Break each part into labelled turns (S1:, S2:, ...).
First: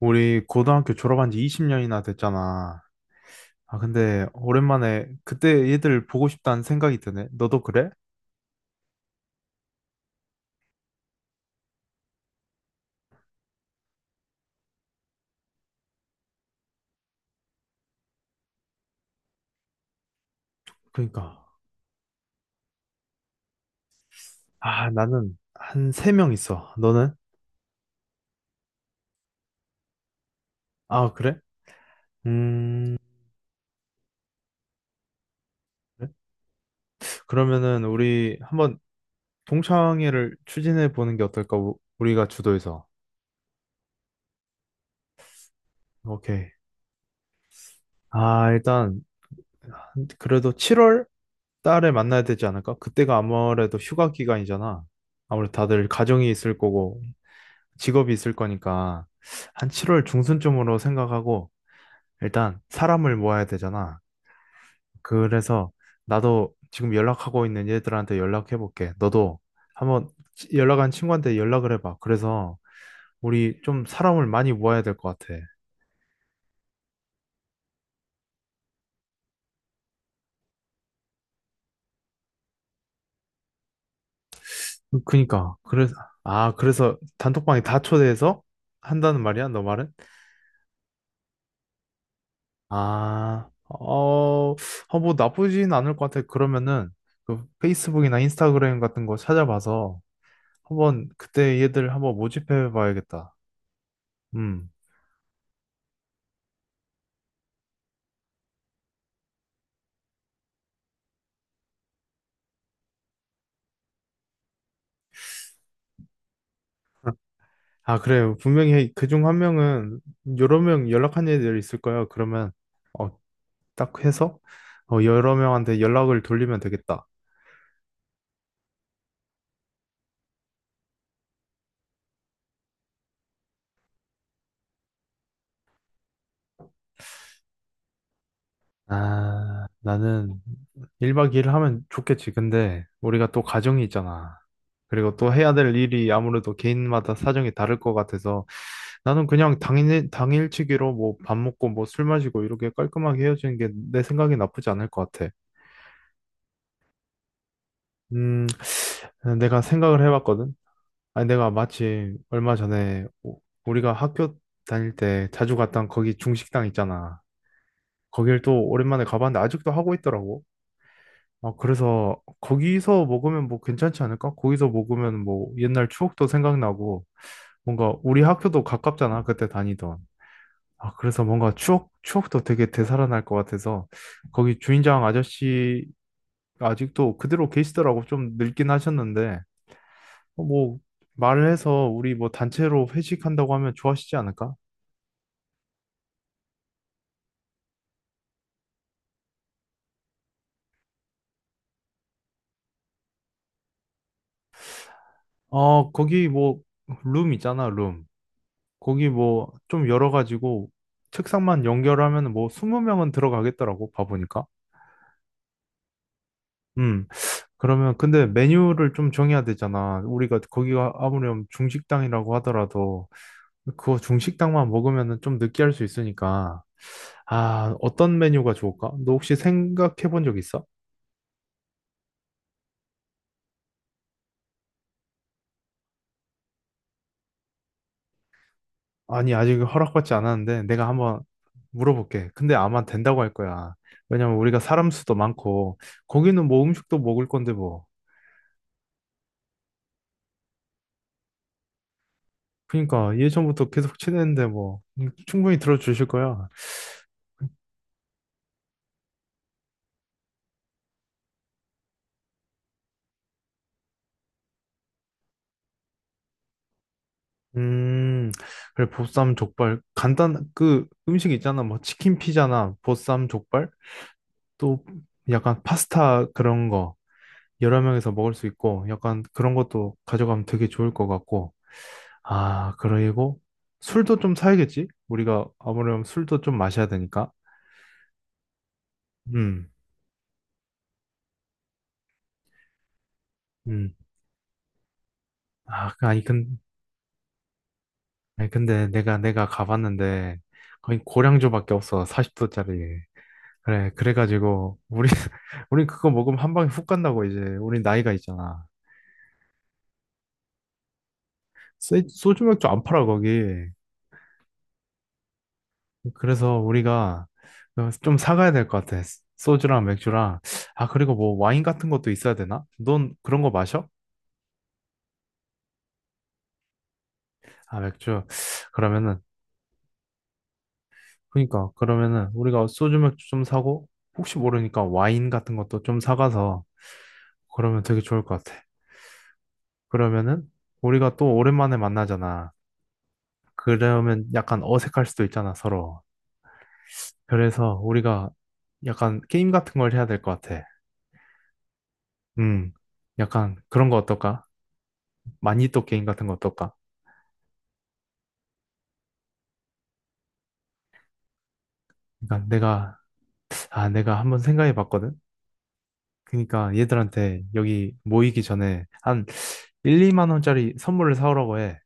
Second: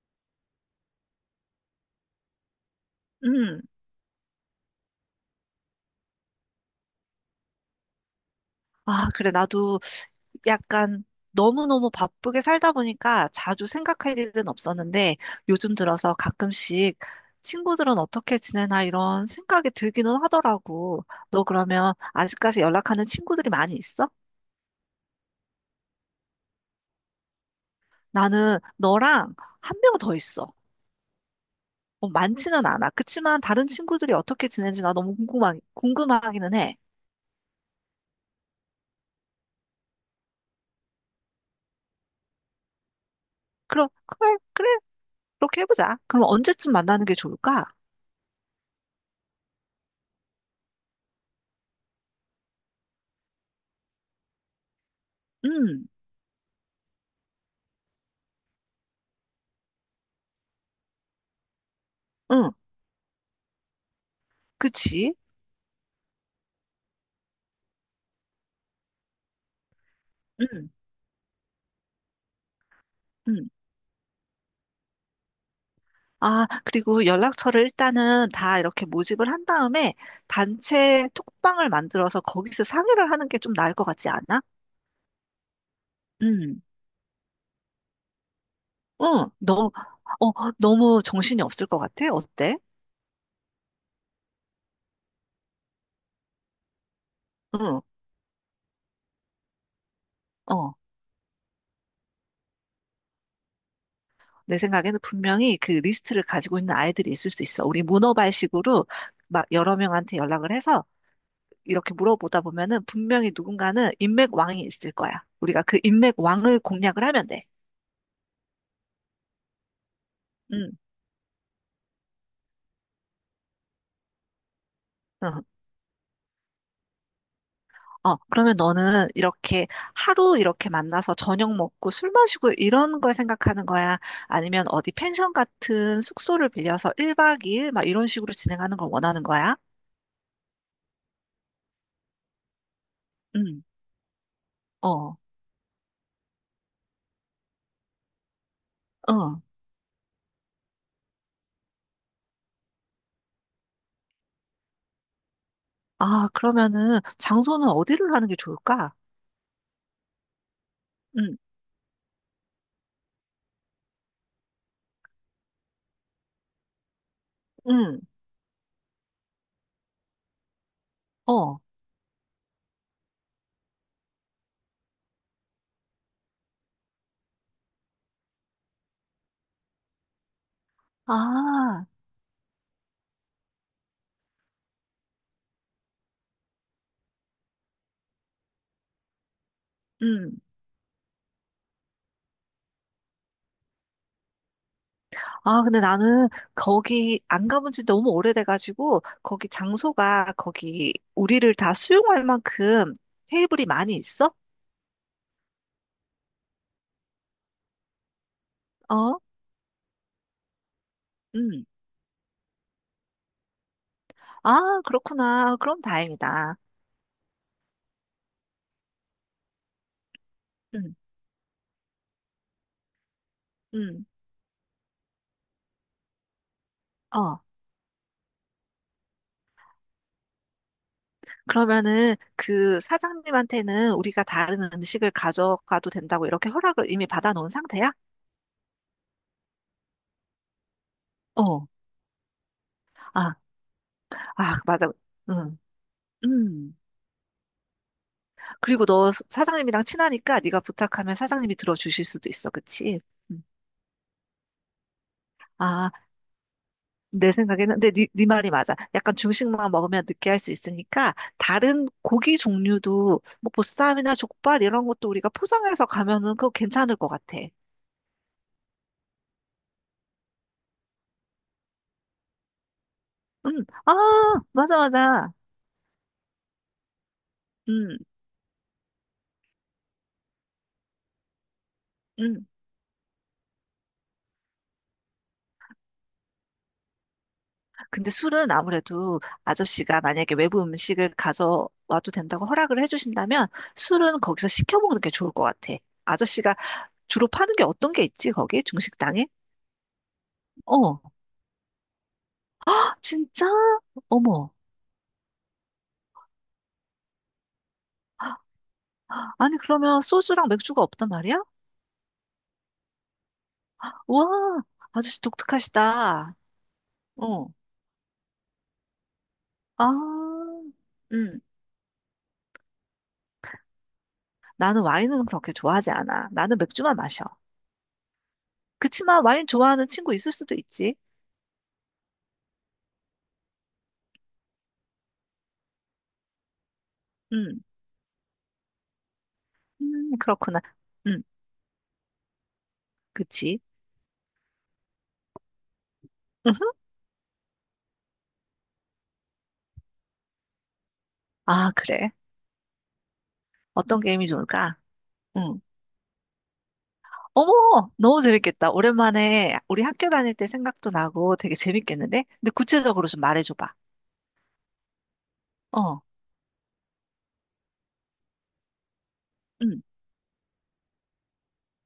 S1: 우리 고등학교 졸업한 지 20년이나 됐잖아.
S2: 음.
S1: 아, 근데 오랜만에 그때 얘들 보고 싶다는 생각이 드네. 너도 그래?
S2: 아, 그래. 나도 약간 너무너무 바쁘게 살다 보니까 자주 생각할 일은 없었는데 요즘 들어서 가끔씩 친구들은 어떻게 지내나 이런 생각이 들기는 하더라고. 너
S1: 그러니까.
S2: 그러면 아직까지 연락하는 친구들이 많이 있어?
S1: 아, 나는 한 세 명 있어. 너는?
S2: 나는 너랑 한 명 더 있어.
S1: 아, 그래?
S2: 뭐 많지는 않아.
S1: 음,
S2: 그치만 다른 친구들이 어떻게 지내는지 나 너무 궁금하,
S1: 그래?
S2: 궁금하기는 해.
S1: 그러면은 우리 한번 동창회를 추진해 보는 게 어떨까? 우리가 주도해서.
S2: 그럼, 그래, 그래. 그렇게 해보자. 그럼
S1: 오케이.
S2: 언제쯤 만나는 게 좋을까?
S1: 아, 일단 그래도 7월 달에 만나야 되지 않을까? 그때가 아무래도 휴가 기간이잖아. 아무래도 다들
S2: 음,
S1: 가정이 있을 거고 직업이 있을 거니까 한 7월 중순쯤으로 생각하고
S2: 응,
S1: 일단 사람을 모아야 되잖아.
S2: 그치?
S1: 그래서 나도 지금 연락하고 있는 얘들한테 연락해 볼게. 너도 한번
S2: 음.
S1: 연락한 친구한테 연락을 해봐. 그래서
S2: 음.
S1: 우리 좀 사람을 많이 모아야 될 것 같아.
S2: 아, 그리고 연락처를 일단은 다 이렇게 모집을 한 다음에 단체 톡방을 만들어서 거기서 상의를 하는 게 좀 나을 것 같지 않아?
S1: 그니까 그래서 아
S2: 음,
S1: 그래서 단톡방에 다 초대해서 한다는
S2: 응,
S1: 말이야? 너 말은?
S2: 어, 너무 정신이 없을 것 같아? 어때?
S1: 아, 어, 뭐 나쁘진 않을 것 같아. 그러면은 그
S2: 응,
S1: 페이스북이나 인스타그램 같은 거 찾아봐서
S2: 어.
S1: 한번 그때 얘들 한번 모집해 봐야겠다.
S2: 내
S1: 음.
S2: 생각에는 분명히 그 리스트를 가지고 있는 아이들이 있을 수 있어. 우리 문어발식으로 막 여러 명한테 연락을 해서 이렇게 물어보다 보면은 분명히 누군가는 인맥왕이 있을 거야. 우리가 그 인맥왕을 공략을 하면 돼.
S1: 아, 그래요. 분명히 그중 한 명은 여러
S2: 응,
S1: 명 연락한 애들 있을 거예요. 그러면 어, 딱 해서 여러 명한테 연락을 돌리면 되겠다.
S2: 어, 그러면 너는 이렇게 하루 이렇게 만나서 저녁 먹고 술 마시고 이런 걸 생각하는 거야? 아니면 어디 펜션 같은 숙소를 빌려서 1박 2일 막 이런 식으로 진행하는 걸 원하는 거야?
S1: 아, 나는 1박 2일 하면 좋겠지. 근데 우리가 또
S2: 응,
S1: 가정이 있잖아. 그리고
S2: 어,
S1: 또 해야 될 일이 아무래도 개인마다 사정이 다를 것 같아서 나는
S2: 응.
S1: 그냥 당일치기로 뭐 밥 먹고 뭐 술 마시고 이렇게 깔끔하게 헤어지는 게 내 생각이 나쁘지 않을 것 같아.
S2: 아, 그러면은 장소는 어디를 하는 게
S1: 음,
S2: 좋을까?
S1: 내가 생각을 해봤거든. 아니,
S2: 응,
S1: 내가 마침 얼마 전에 우리가 학교 다닐 때 자주 갔던 거기 중식당 있잖아.
S2: 응,
S1: 거길 또 오랜만에 가봤는데 아직도 하고 있더라고. 아,
S2: 어,
S1: 그래서 거기서 먹으면 뭐 괜찮지 않을까? 거기서 먹으면 뭐 옛날 추억도 생각나고 뭔가 우리 학교도 가깝잖아. 그때 다니던. 아, 그래서 뭔가
S2: 아.
S1: 추억도 되게 되살아날 것 같아서 거기 주인장 아저씨 아직도 그대로 계시더라고. 좀 늙긴 하셨는데.
S2: 응.
S1: 뭐 말을 해서 우리 뭐 단체로 회식한다고 하면 좋아하시지 않을까?
S2: 아, 근데 나는 거기 안 가본 지 너무 오래돼가지고, 거기 장소가 거기 우리를 다 수용할 만큼 테이블이 많이 있어?
S1: 거기 뭐 룸 있잖아, 룸. 거기
S2: 어?
S1: 뭐 좀 열어 가지고 책상만
S2: 음.
S1: 연결하면 뭐 20명은 들어가겠더라고, 봐보니까.
S2: 아, 그렇구나. 그럼 다행이다.
S1: 음. 그러면 근데 메뉴를 좀 정해야 되잖아. 우리가 거기가
S2: 음,
S1: 아무렴 중식당이라고 하더라도 그거
S2: 음.
S1: 중식당만 먹으면은 좀 느끼할 수 있으니까.
S2: 어.
S1: 아, 어떤 메뉴가 좋을까? 너 혹시 생각해 본 적 있어?
S2: 그러면은 그 사장님한테는 우리가 다른 음식을 가져가도 된다고 이렇게 허락을 이미 받아놓은 상태야?
S1: 아니, 아직 허락받지 않았는데 내가 한번
S2: 어.
S1: 물어볼게. 근데 아마 된다고 할
S2: 아,
S1: 거야. 왜냐면
S2: 아,
S1: 우리가 사람
S2: 맞아.
S1: 수도
S2: 음.
S1: 많고 거기는 뭐
S2: 음.
S1: 음식도 먹을 건데 뭐.
S2: 그리고 너 사장님이랑 친하니까 네가 부탁하면 사장님이 들어주실 수도 있어. 그치?
S1: 그러니까
S2: 음.
S1: 예전부터 계속 친했는데 뭐 충분히
S2: 아,
S1: 들어주실 거야.
S2: 내 생각에는 근데 네 말이 맞아. 약간 중식만 먹으면 느끼할 수 있으니까 다른 고기 종류도 뭐 보쌈이나 족발 이런 것도 우리가 포장해서 가면은 그거 괜찮을 것 같아.
S1: 음, 그래 보쌈 족발 간단 그 음식 있잖아. 뭐 치킨 피자나 보쌈 족발
S2: 아 맞아
S1: 또
S2: 맞아.
S1: 약간 파스타 그런 거 여러
S2: 음,
S1: 명이서 먹을 수 있고 약간 그런 것도 가져가면 되게 좋을 것 같고.
S2: 음.
S1: 아, 그리고 술도 좀 사야겠지? 우리가 아무래도 술도 좀 마셔야 되니까.
S2: 근데 술은 아무래도
S1: 음,
S2: 아저씨가 만약에 외부 음식을 가져와도 된다고 허락을 해주신다면
S1: 음.
S2: 술은 거기서 시켜 먹는 게 좋을 것 같아.
S1: 아, 그- 아니,
S2: 아저씨가
S1: 근,
S2: 주로 파는 게 어떤 게 있지
S1: 아니,
S2: 거기
S1: 근데 내가,
S2: 중식당에?
S1: 내가 가봤는데 거의
S2: 어,
S1: 고량주밖에 없어. 40도짜리.
S2: 진짜?
S1: 그래,
S2: 어머.
S1: 그래가지고, 우리, 우리 그거 먹으면 한 방에 훅 간다고 이제. 우리 나이가 있잖아.
S2: 아니 그러면 소주랑 맥주가 없단 말이야?
S1: 소주 맥주 안 팔아, 거기.
S2: 와, 아저씨 독특하시다.
S1: 그래서 우리가
S2: 어.
S1: 좀 사가야 될 것 같아. 소주랑 맥주랑.
S2: 아,
S1: 아, 그리고 뭐
S2: 음.
S1: 와인 같은 것도 있어야 되나? 넌 그런 거 마셔?
S2: 나는 와인은 그렇게 좋아하지 않아. 나는 맥주만 마셔.
S1: 아, 맥주. 그러면은
S2: 그치만 와인 좋아하는 친구 있을 수도 있지.
S1: 그러면은 우리가 소주 맥주 좀 사고 혹시 모르니까 와인 같은 것도 좀 사가서
S2: 음,
S1: 그러면 되게 좋을 것 같아. 그러면은
S2: 그렇구나.
S1: 우리가
S2: 음,
S1: 또 오랜만에 만나잖아.
S2: 그치.
S1: 그러면 약간 어색할 수도 있잖아, 서로.
S2: 음흠.
S1: 그래서 우리가 약간 게임 같은 걸 해야 될 것 같아.
S2: 아, 그래.
S1: 음, 약간 그런 거
S2: 어떤 게임이
S1: 어떨까?
S2: 좋을까? 응.
S1: 마니또 게임 같은 거 어떨까?
S2: 어머, 너무 재밌겠다. 오랜만에 우리 학교 다닐 때 생각도 나고 되게 재밌겠는데?
S1: 그러니까
S2: 근데
S1: 내가,
S2: 구체적으로 좀 말해줘봐.
S1: 아, 내가 한번 생각해 봤거든?
S2: 어,
S1: 그러니까 얘들한테 여기 모이기 전에 한
S2: 응,
S1: 1, 2만 원짜리 선물을 사오라고 해.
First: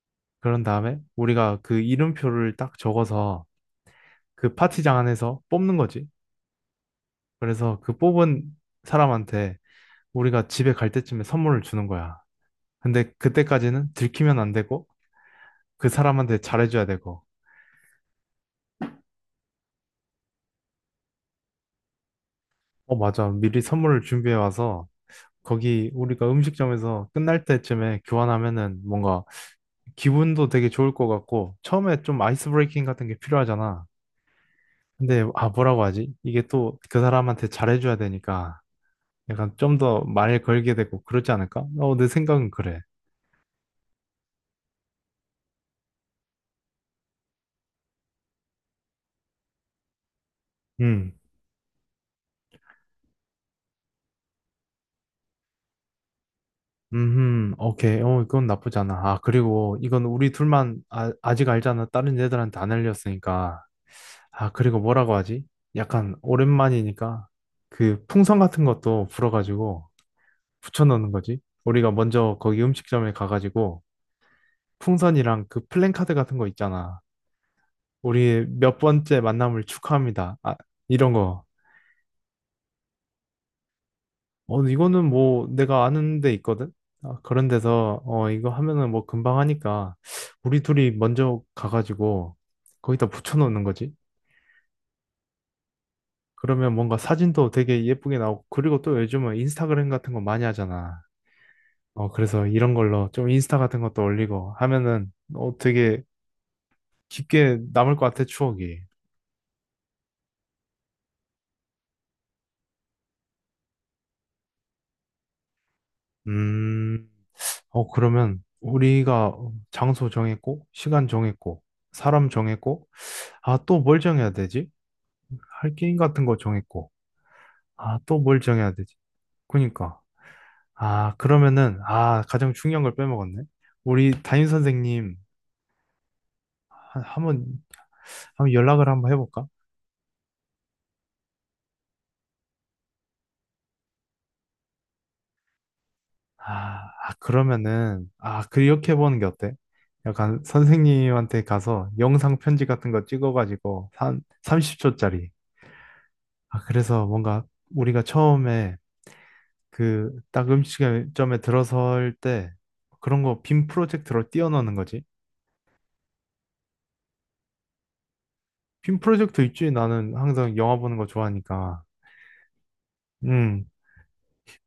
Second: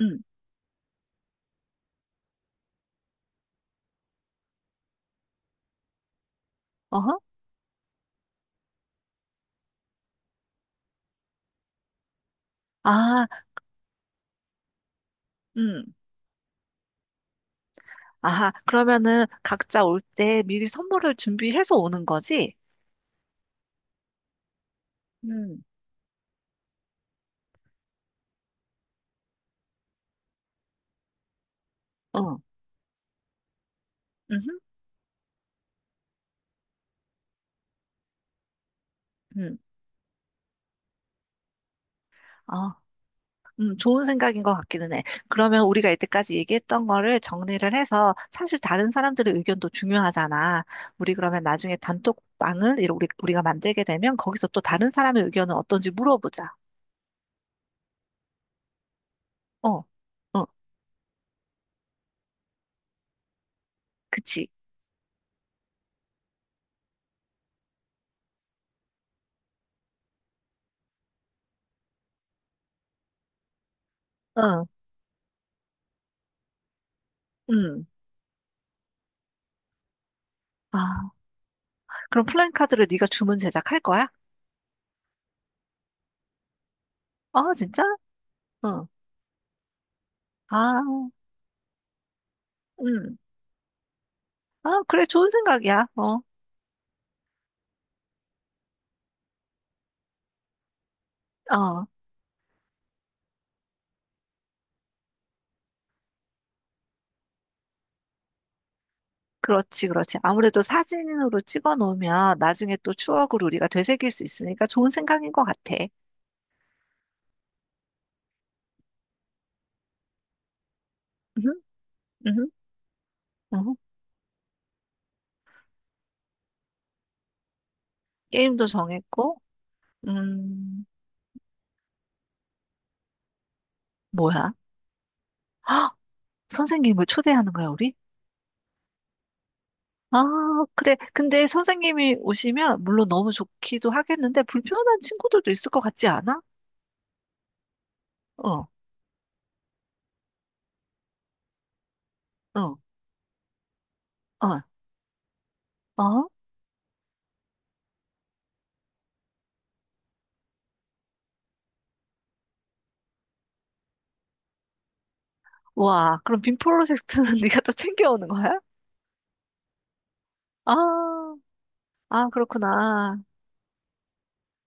S2: 응,
S1: 그런 다음에 우리가 그 이름표를 딱 적어서 그 파티장 안에서 뽑는 거지.
S2: 어허.
S1: 그래서 그 뽑은 사람한테 우리가 집에 갈 때쯤에 선물을 주는 거야. 근데
S2: 아,
S1: 그때까지는 들키면 안 되고 그
S2: 응.
S1: 사람한테 잘해줘야 되고.
S2: 아하, 그러면은 각자 올 때 미리 선물을 준비해서 오는 거지?
S1: 어, 맞아. 미리 선물을 준비해 와서
S2: 음,
S1: 거기 우리가 음식점에서 끝날 때쯤에 교환하면은 뭔가 기분도 되게 좋을 것 같고 처음에 좀
S2: 어.
S1: 아이스 브레이킹 같은 게 필요하잖아.
S2: 음,
S1: 근데 뭐라고 하지? 이게 또 그 사람한테 잘해줘야 되니까 약간
S2: 음,
S1: 좀 더 말을 걸게 되고 그러지 않을까? 내 생각은
S2: 어,
S1: 그래.
S2: 좋은 생각인 것 같기는 해. 그러면 우리가 이때까지 얘기했던 거를 정리를 해서 사실 다른 사람들의 의견도 중요하잖아.
S1: 음,
S2: 우리 그러면 나중에 단톡방을 이렇게 우리가 만들게 되면 거기서 또 다른 사람의 의견은 어떤지 물어보자.
S1: 오케이. 어, 그건 나쁘지 않아. 아, 그리고
S2: 어,
S1: 이건 우리
S2: 어,
S1: 둘만 아직 알잖아. 다른 애들한테 안 알렸으니까.
S2: 그치.
S1: 아, 그리고 뭐라고 하지? 약간 오랜만이니까 그 풍선 같은 것도 불어가지고 붙여넣는 거지. 우리가 먼저 거기 음식점에 가가지고
S2: 응,
S1: 풍선이랑 그 플랜카드 같은 거 있잖아.
S2: 응.
S1: 우리 몇 번째 만남을 축하합니다. 아,
S2: 아,
S1: 이런 거.
S2: 그럼 플랜카드를 네가 주문 제작할 거야?
S1: 이거는 뭐 내가 아는 데 있거든? 아, 그런
S2: 어, 진짜?
S1: 데서, 이거
S2: 응.
S1: 하면은 뭐 금방 하니까, 우리 둘이
S2: 아,
S1: 먼저 가가지고, 거기다
S2: 음.
S1: 붙여놓는 거지.
S2: 아, 그래, 좋은 생각이야. 어,
S1: 그러면 뭔가 사진도 되게 예쁘게 나오고, 그리고 또 요즘은 인스타그램 같은 거 많이 하잖아.
S2: 어,
S1: 그래서 이런 걸로 좀 인스타 같은 것도 올리고 하면은, 되게 깊게 남을 것 같아, 추억이.
S2: 그렇지, 그렇지. 아무래도 사진으로 찍어 놓으면 나중에 또 추억을 우리가 되새길 수 있으니까 좋은 생각인 것 같아.
S1: 음, 그러면 우리가 장소 정했고, 시간
S2: 음,
S1: 정했고, 사람
S2: 음,
S1: 정했고, 아,
S2: 음.
S1: 또 뭘 정해야 되지? 할 게임 같은 거 정했고, 아, 또 뭘
S2: 게임도
S1: 정해야 되지?
S2: 정했고,
S1: 그니까.
S2: 음,
S1: 아, 그러면은, 가장 중요한 걸 빼먹었네. 우리 담임
S2: 뭐야?
S1: 선생님,
S2: 헉,
S1: 한,
S2: 선생님을
S1: 한번,
S2: 초대하는 거야, 우리?
S1: 한번 연락을 한번 해볼까?
S2: 아, 그래. 근데 선생님이 오시면 물론 너무 좋기도 하겠는데 불편한 친구들도 있을 것 같지 않아?
S1: 아, 아, 그러면은,
S2: 어,
S1: 그렇게 해보는 게 어때? 약간 선생님한테 가서 영상 편지
S2: 어,
S1: 같은 거 찍어가지고, 한
S2: 어,
S1: 30초짜리.
S2: 어?
S1: 아, 그래서 뭔가 우리가 처음에 그 딱 음식점에 들어설 때 그런 거 빔 프로젝트로 띄워넣는 거지.
S2: 와, 그럼 빔 프로젝트는 네가 또 챙겨오는 거야?
S1: 빔 프로젝터 있지. 나는 항상
S2: 아,
S1: 영화 보는 거 좋아하니까.
S2: 아, 그렇구나.
S1: 음,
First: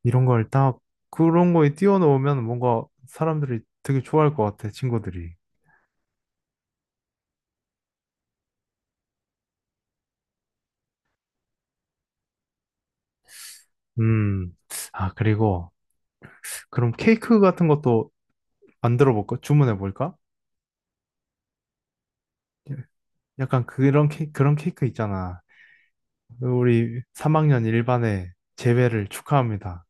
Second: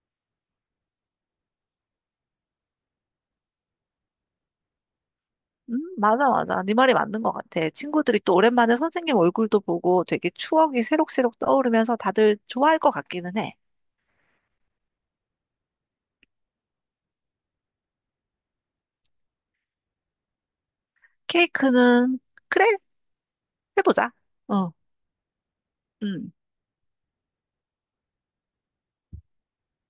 S1: 이런 걸 딱 그런 거에 띄워놓으면 뭔가 사람들이 되게 좋아할 것 같아, 친구들이.
S2: 맞아, 맞아. 네 말이 맞는 것 같아. 친구들이 또 오랜만에 선생님 얼굴도 보고 되게 추억이 새록새록 떠오르면서 다들 좋아할 것 같기는 해.
S1: 음, 그리고 그럼 케이크 같은 것도 만들어 볼까? 주문해 볼까?
S2: 케이크는, 그래,
S1: 약간 그런
S2: 해보자.
S1: 케 그런
S2: 어,
S1: 케이크 있잖아.
S2: 음.
S1: 우리 3학년 일반의 재배를 축하합니다.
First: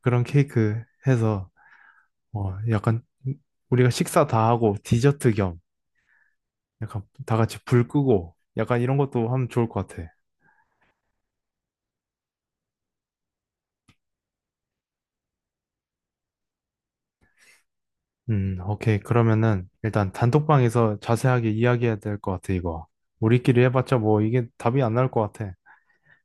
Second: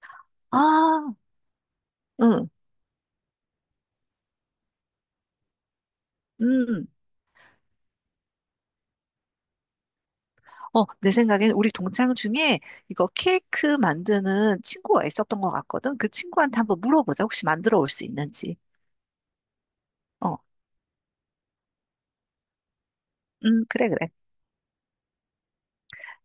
S1: 그런 케이크
S2: 아,
S1: 해서
S2: 응,
S1: 약간 우리가 식사 다 하고 디저트 겸
S2: 음.
S1: 약간 다 같이 불 끄고 약간 이런 것도 하면 좋을 것 같아.
S2: 어, 내 생각엔 우리 동창 중에 이거 케이크 만드는 친구가 있었던 것 같거든. 그 친구한테 한번 물어보자. 혹시 만들어 올 수 있는지.
S1: 오케이. 그러면은 일단
S2: 어,
S1: 단톡방에서 자세하게 이야기해야 될 것 같아, 이거. 우리끼리
S2: 그래,
S1: 해봤자
S2: 그래.
S1: 뭐 이게 답이 안 나올 것 같아.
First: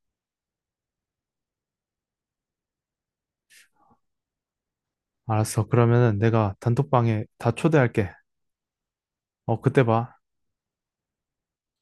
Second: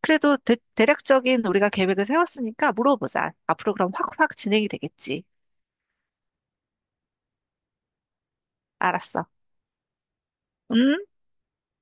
S2: 그래도 대략적인 우리가 계획을 세웠으니까 물어보자. 앞으로 그럼 확확 진행이 되겠지.
S1: 알았어. 그러면은 내가 단톡방에 다 초대할게.
S2: 알았어.
S1: 어, 그때 봐.
S2: 음.